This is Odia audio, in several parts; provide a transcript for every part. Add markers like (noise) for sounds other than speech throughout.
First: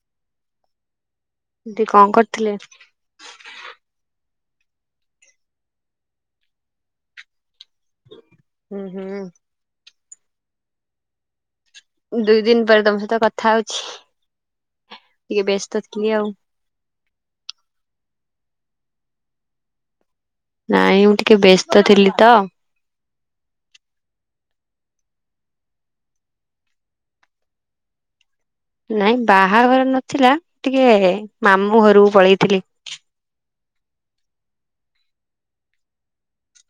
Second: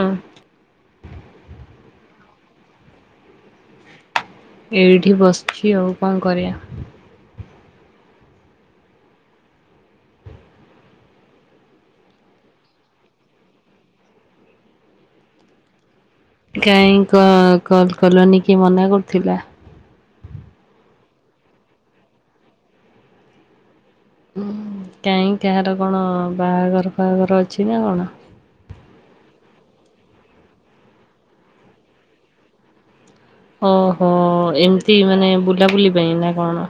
ହଁ। (unintelligible) କଣ କରିଥିଲେ? ଏଇଠି ବସିଛି ଆଉ କଣ କରିବା। ହୁଁ ହୁଁ। ଦୁଇ ଦିନ ପରେ ତମ ସହିତ କଥା ହଉଛି ଟିକେ ବ୍ୟସ୍ତ ଥିଲି ଆଉ କାହିଁ କ କଲ୍ କରିଲନି କିଏ ମନା କରୁଥିଲା ନାଇଁ ମୁଁ ଟିକେ ବ୍ୟସ୍ତ ଥିଲି ତ କାହିଁ କାହାର କଣ ବାହାଘର ଫହାଘର ଅଛି ନାଁ କଣ। ନାଇଁ ବାହାଘର ନଥିଲା ଟିକେ ମାମୁଁ ଘରକୁ ପଳେଇଥିଲି। ଓହୋ, ଏମ୍ତି ମାନେ ବୁଲାବୁଲି ପାଇଁ ନାଁ କଣ।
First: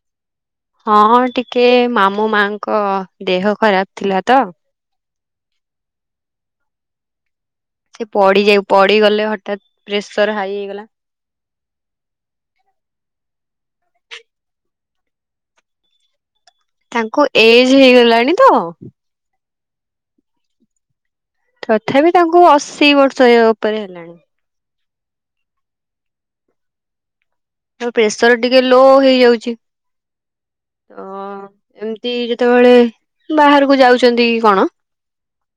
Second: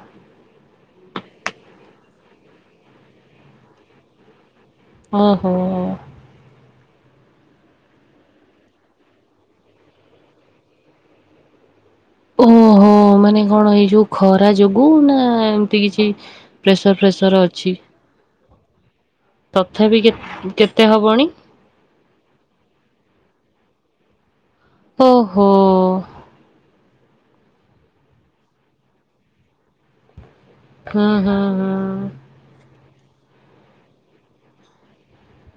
ହଁ ହଁ ଟିକେ ମାମୁଁ ମାଙ୍କ ଦେହ ଖରାପ ଥିଲା ତ ଓହୋ ପଡି ଯାଇ ପଡିିଗଲେ ହଠତ୍ ପ୍ରେସର ହାଇ ହେଇଗଲା ଓହୋ, ମାନେ କଣ ଏଇ ଯୋଉ ଖରା ଯୋଗୁ ନାଁ ଏମ୍ତି କିଛି। ପ୍ରେସର ତାଙ୍କୁ ଫ୍ରେସର ଅଛି ଏଜ ହେଇଗଲାଣି ତ ତଥାପି କେ କେତେ ହବଣି ତଥାପି ତାଙ୍କୁ ଅଶୀ ବର୍ଷ ହେ ଉପରେ ହେଲାଣି ଓହୋ ତ ପ୍ରେସର ଟିକେ ଲୋ ହେଇଯାଉଛି ହୁଁ ତ ହୁଁ ହୁଁ ଏମ୍ତିି ସେତେବେଳେ ବାହାରକୁ ଯାଉଛନ୍ତି କଣ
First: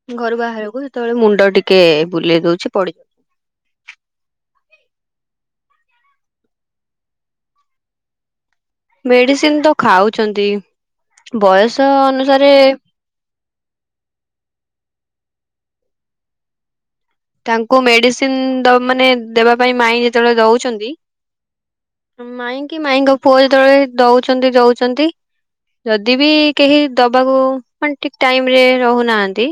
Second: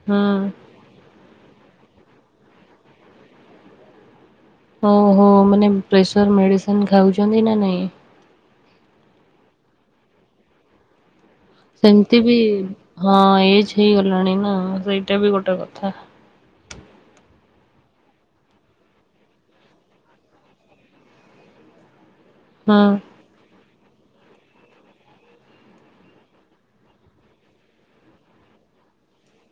ହୁଁ। ଘରୁ ବାହାରକୁ ସେତେବେଳେ ମୁଣ୍ଡ ଟିକେ ବୁଲେଇ ଦଉଚି ପଡି ଓହୋ ଓହୋ ମାନେ ପ୍ରେସର ମେଡ଼ିସିନ ଖାଉଛନ୍ତି ନା ନାଇଁ ମେଡିସିନ ତ ଖାଉଛନ୍ତି ବୟସ ସେମିତି ବି ଅନୁସାରେ। ହଁ ଏଜ ହେଇଗଲାଣି ନାଁ ସେଇଟା ବି ଗୋଟେ କଥା ତାଙ୍କୁ ମେଡିସିନ ଦଅ ମାନେ ଦେବା ପାଇଁ ମାଇଁ ଯେତେବେଳେ ଦଉଛନ୍ତି। ହଁ ମାଇଁକି ମାଇଁଙ୍କ ପୁଅ ଯେତେବେଳେ ଦଉଚନ୍ତି ଦଉଚନ୍ତି। ଯଦି ବି କେହି ଦବାକୁ ମାନେ ଠିକ୍ ଟାଇମ ରେ ରହୁନାହାନ୍ତି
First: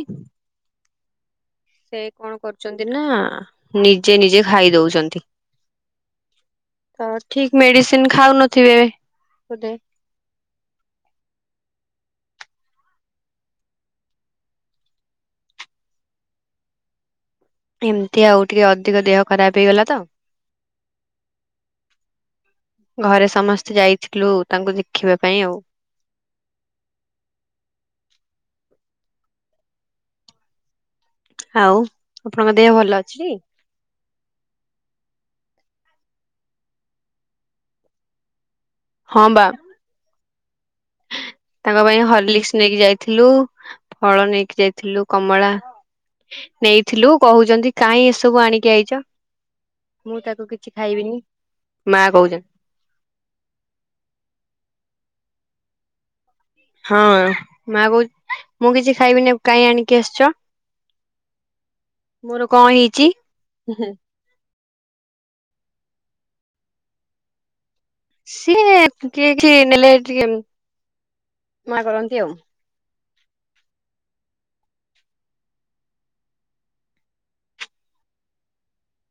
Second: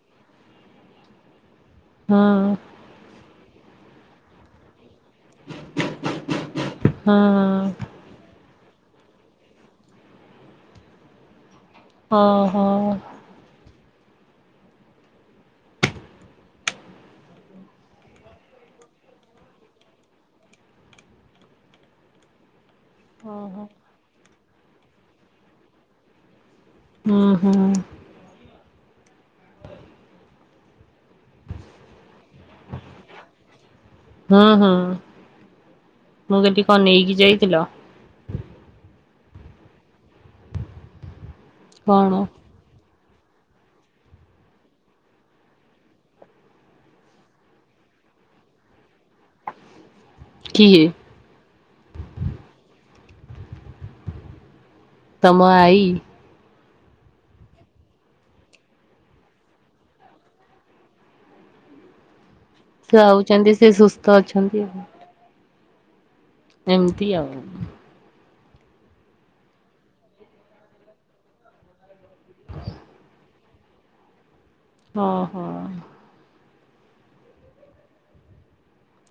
ସେ ହଁ କଣ କରୁଛନ୍ତି ନାଁ ନିଜେ ନିଜେ ଖାଇ ଦଉଛନ୍ତି। ତ ହଁ ଠିକ୍ ମେଡିସିନ ଖାଉନଥିବେ ବୋଧେ ଓହୋ ଓହୋ ଧିମତି ଆଉ ଟିକେ ଅଧିକ ଦେହ ଖରାପ ହେଇଗଲା ତ ଘରେ ସମସ୍ତେ ହୁଁ ଯାଇଥିଲୁ ତାଙ୍କୁ ଦେଖିବା ପାଇଁ ଆଉ ଉଁ ହୁଁ। ଆଉ ଆପଣଙ୍କ ଦେହ ଭଲ ଅଛି କି? ହୁଁ ହୁଁ ମୁଁ କହିଲି କଣ ନେଇକି ଯାଇଥିଲ। ହଁ ବା। ତାଙ୍କ ପାଇଁ କଣ ହରଲିକ୍ସ ନେଇକି ଯାଇଥିଲୁ ଫଳ ନେଇକି ଯାଇଥିଲୁ କମଳା ନେଇଥିଲୁ କହୁଛନ୍ତି କାହିଁ ଏସବୁ ଆଣିକି ଆଇଚ। ମୁଁ ତାକୁ କିଛି କିଏ ଖାଇବିନି ମାଁ କହୁଚନ୍। ତମ ଆଇ ହଁ ମାଁ କହୁଚ୍ ମୁଁ କିଛି ଖାଇବିିନି କାଇହିଁ ଆଣିକି ଆସିଚ। ମୋର କଣ ହେଇଛି ହୁଁ ତଅ ଅଛନ୍ତି ଏମ୍ତି ଆଉ। ସିଏ ଠିଏ ଠିଏ ନେଲେ ଟିକେ ମନା କରନ୍ତି ଆଉ। ହଁ ହଁ।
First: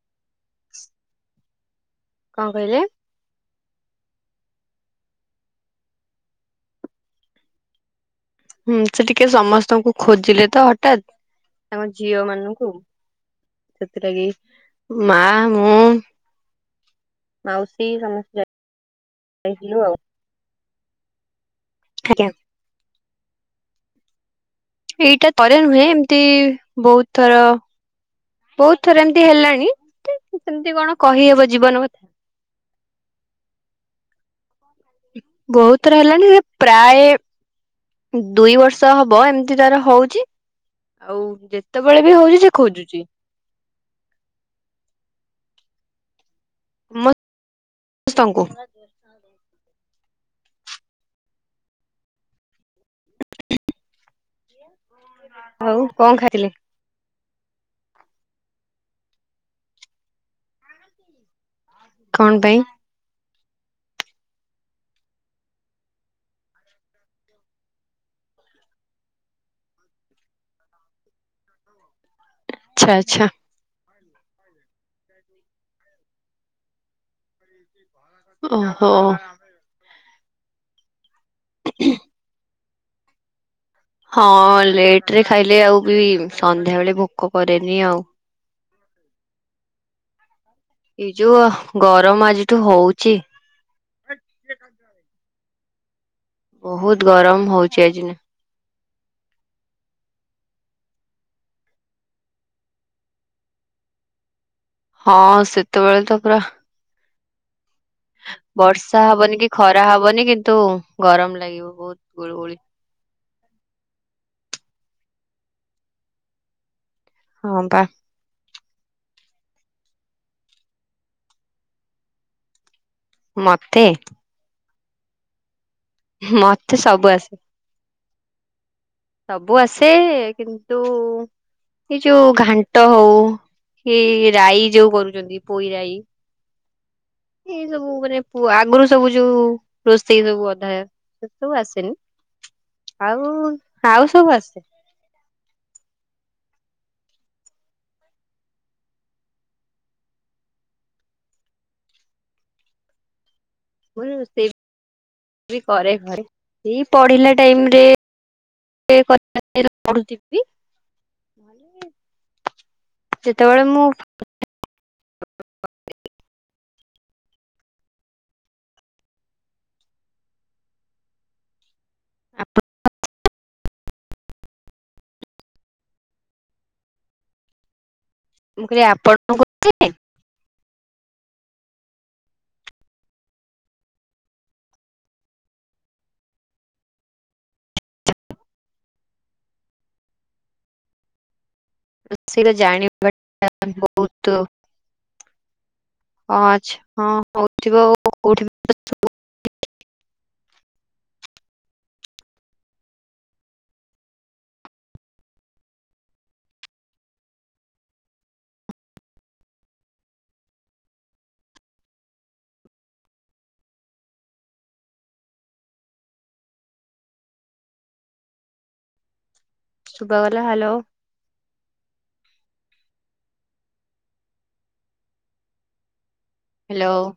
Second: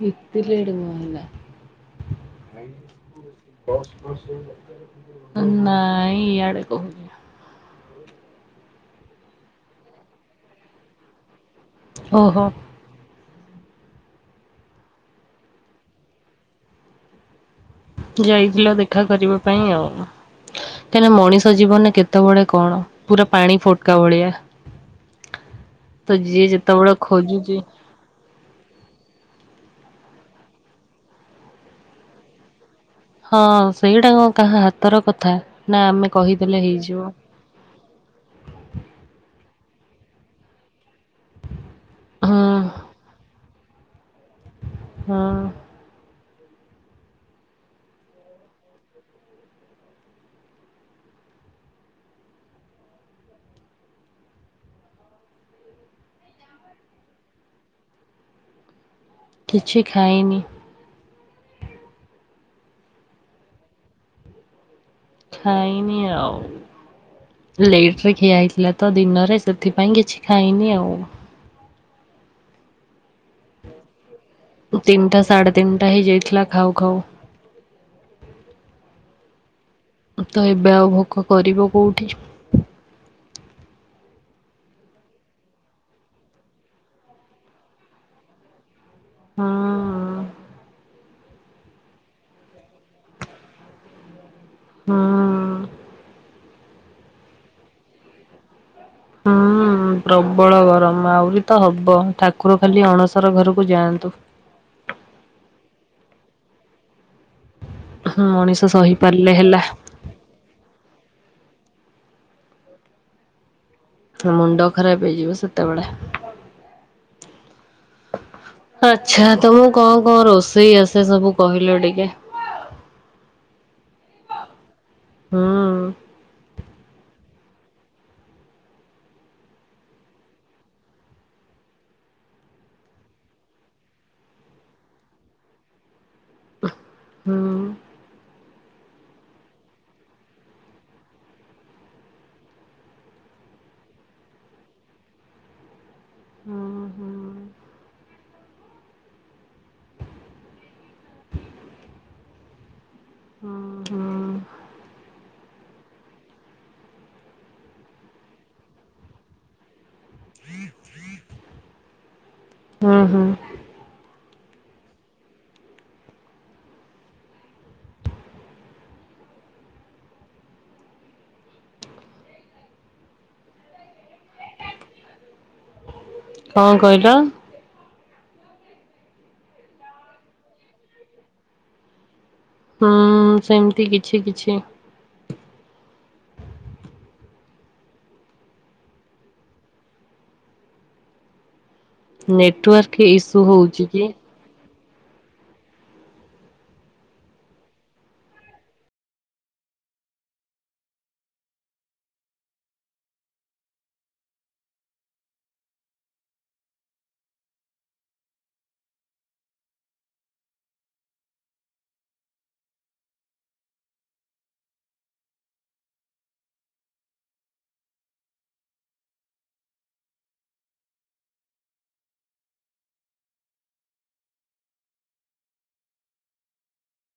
ଏତେ ଲେଟ। କଣ କହିଲେ? (unintelligible) (unintelligible) ନାଇଁ ଇଆଡେ କହୁଥିଲା ହୁଁ ସେ ଟିକେ ସମସ୍ତଙ୍କୁ ଖୋଜିଲେ ତ ହଠାତ୍ ତାଙ୍କ ଝିଅ ଓହୋ ମାନଙ୍କୁ ସେଥିଲାଗି ମା ମୁଁ ମାଉସୀ ଶା ଯାଇଥିଲ ଦେଖା କରିବା ପାଇଁ ଆଉ। କାହିଁକିନା ମଣିଷ ଜୀବନରେ ଆଜ୍ଞା। କେତେବେଳେ କଣ ପୁରା ପାଣି ଫୋଟକା ଭଳିଆ। ଏଇଟା ଥରେ ନୁହେଁ ତ ଏମତି ଯିଏ ଯେତେବେଳେ ବହୁତ ଥର ଖୋଜୁଛି ବହୁତ ଥର ଏମତି ହେଲାଣି ତ ସେମିତି କଣ କହିହବ ଜୀବନ କ ହଁ ସେଇଟା କଣ କାହା ହାତର କଥା ବହୁତ ନା ଥର ଆମେ ହେଲାଣି ସେ କହିଦେଲେ ପ୍ରାୟ ହେଇଯିବ। ଦୁଇ ବର୍ଷ ହବ ଏମିତି ତାର ହଉଚି ଆଉ ଯେତେବେଳେ ବି ହଉଛି ସେ ହଁ ଖୋଜୁଚି। ହଁ। ମୋ ସ୍ତଙ୍କୁ ଆଉ କଣ ଖାଇଥିଲେ? କିଛି ଖାଇନି। କଣ ପାଇଁ? ଖାଇନି ଆଉ। ଲେଟ ରେ ଖିଆ ହେଇଥିଲା ତ ଦିନରେ ସେଥିପାଇଁ କିଛି ଖାଇନି ଆଉ। ଚ୍ଛା ଆଚ୍ଛା। ତିନିଟା ସାଢ଼େ ତିନିଟା ହେଇ ଯାଇଥିଲା ଖାଉ ଖାଉ। ଓହୋ। ତ ଏବେ ଆଉ ଭୋକ କରିବ କୋଉଠି। ହଁ ଲେଟ ରେ ଖାଇଲେ ଆଉ ବି ସନ୍ଧ୍ୟାବେେଳେ ଭୋକ କରେନି ଆଉ। ହଁ। ଏଇ ଯୋଉ ଗରମ ଆଜିଠୁ ହଉଛି ହଁ। ବହୁତ ଗରମ ହଉଛି ଆଜି ନ ହଁ। ହଁ ପ୍ରବଳ ଗରମ ଆହୁରି ତ ହବ ଠାକୁର ଖାଲି ଅଣସର ଘରକୁ ଯାଆନ୍ତୁ। ହଁ ସେତେବେଳେ ତ ପୁରା ମଣିଷ ବର୍ଷା ସହିପାରିଲେ ହବନି କି ହେଲା ଖରା ହବନି କିନ୍ତୁ ଗରମ ଲାଗିବ ବହୁତ ଗୁଳୁ ଗୁଳି। ମୁଣ୍ଡ ଖରାପ ହେଇଯିବ ସେତେବେଳେ। ହଁ ପା ଆଚ୍ଛା ତମକୁ କଣ କଣ ରୋଷେଇ ଆସେ ସବୁ କହିଲ ଟିକେ? ମତେ? ହୁଁ। ମତେ ସବୁ ଆସେ। ସବୁ ଆସେ କିନ୍ତୁ ଏ ଯୋଉ ଘାଣ୍ଟ ହଉ ଏ ରାଈ ଯୋଉ କରୁଛନ୍ତି ପୋଇ ରାଇ ହୁଁ ଏ ସବୁ ମାନେ ପୁ ଆଗୁରୁ ସବୁ ଯୋଉ ରୋଷେଇ ସବୁ ଅଧା ସେ ସବୁ ଆସେନି। ଆଉ ଆଉ ସବୁ ଆସେ। ହଁ ହଁ। (inaudible) ହଁ। (unintelligible) (unintelligible) ଏଇ ପଢ଼ିଲା ଟାଇମ୍ରେ କ ପଢୁଛି ଟି? ହୁଁ ହୁଁ ସେତେବେଳେ ମୁଁ ଆପ (inaudible) କଣ କହିଲ? ମୁଁ କହିଲି ଆପଣ। ହୁଁ, ସେମିତି କିଛି କିଛି। ନେଟୱାର୍କ ଇସ୍ୟୁ ହଉଛି କି? ତ ହଁ ଆଛା ହଁ ହଉଥିବ ଆଉ କୋଉଠି ଆଛ (inaudible) ଶୁଭାଗଲା ହ୍ୟାଲୋ। ହ୍ୟାଲୋ।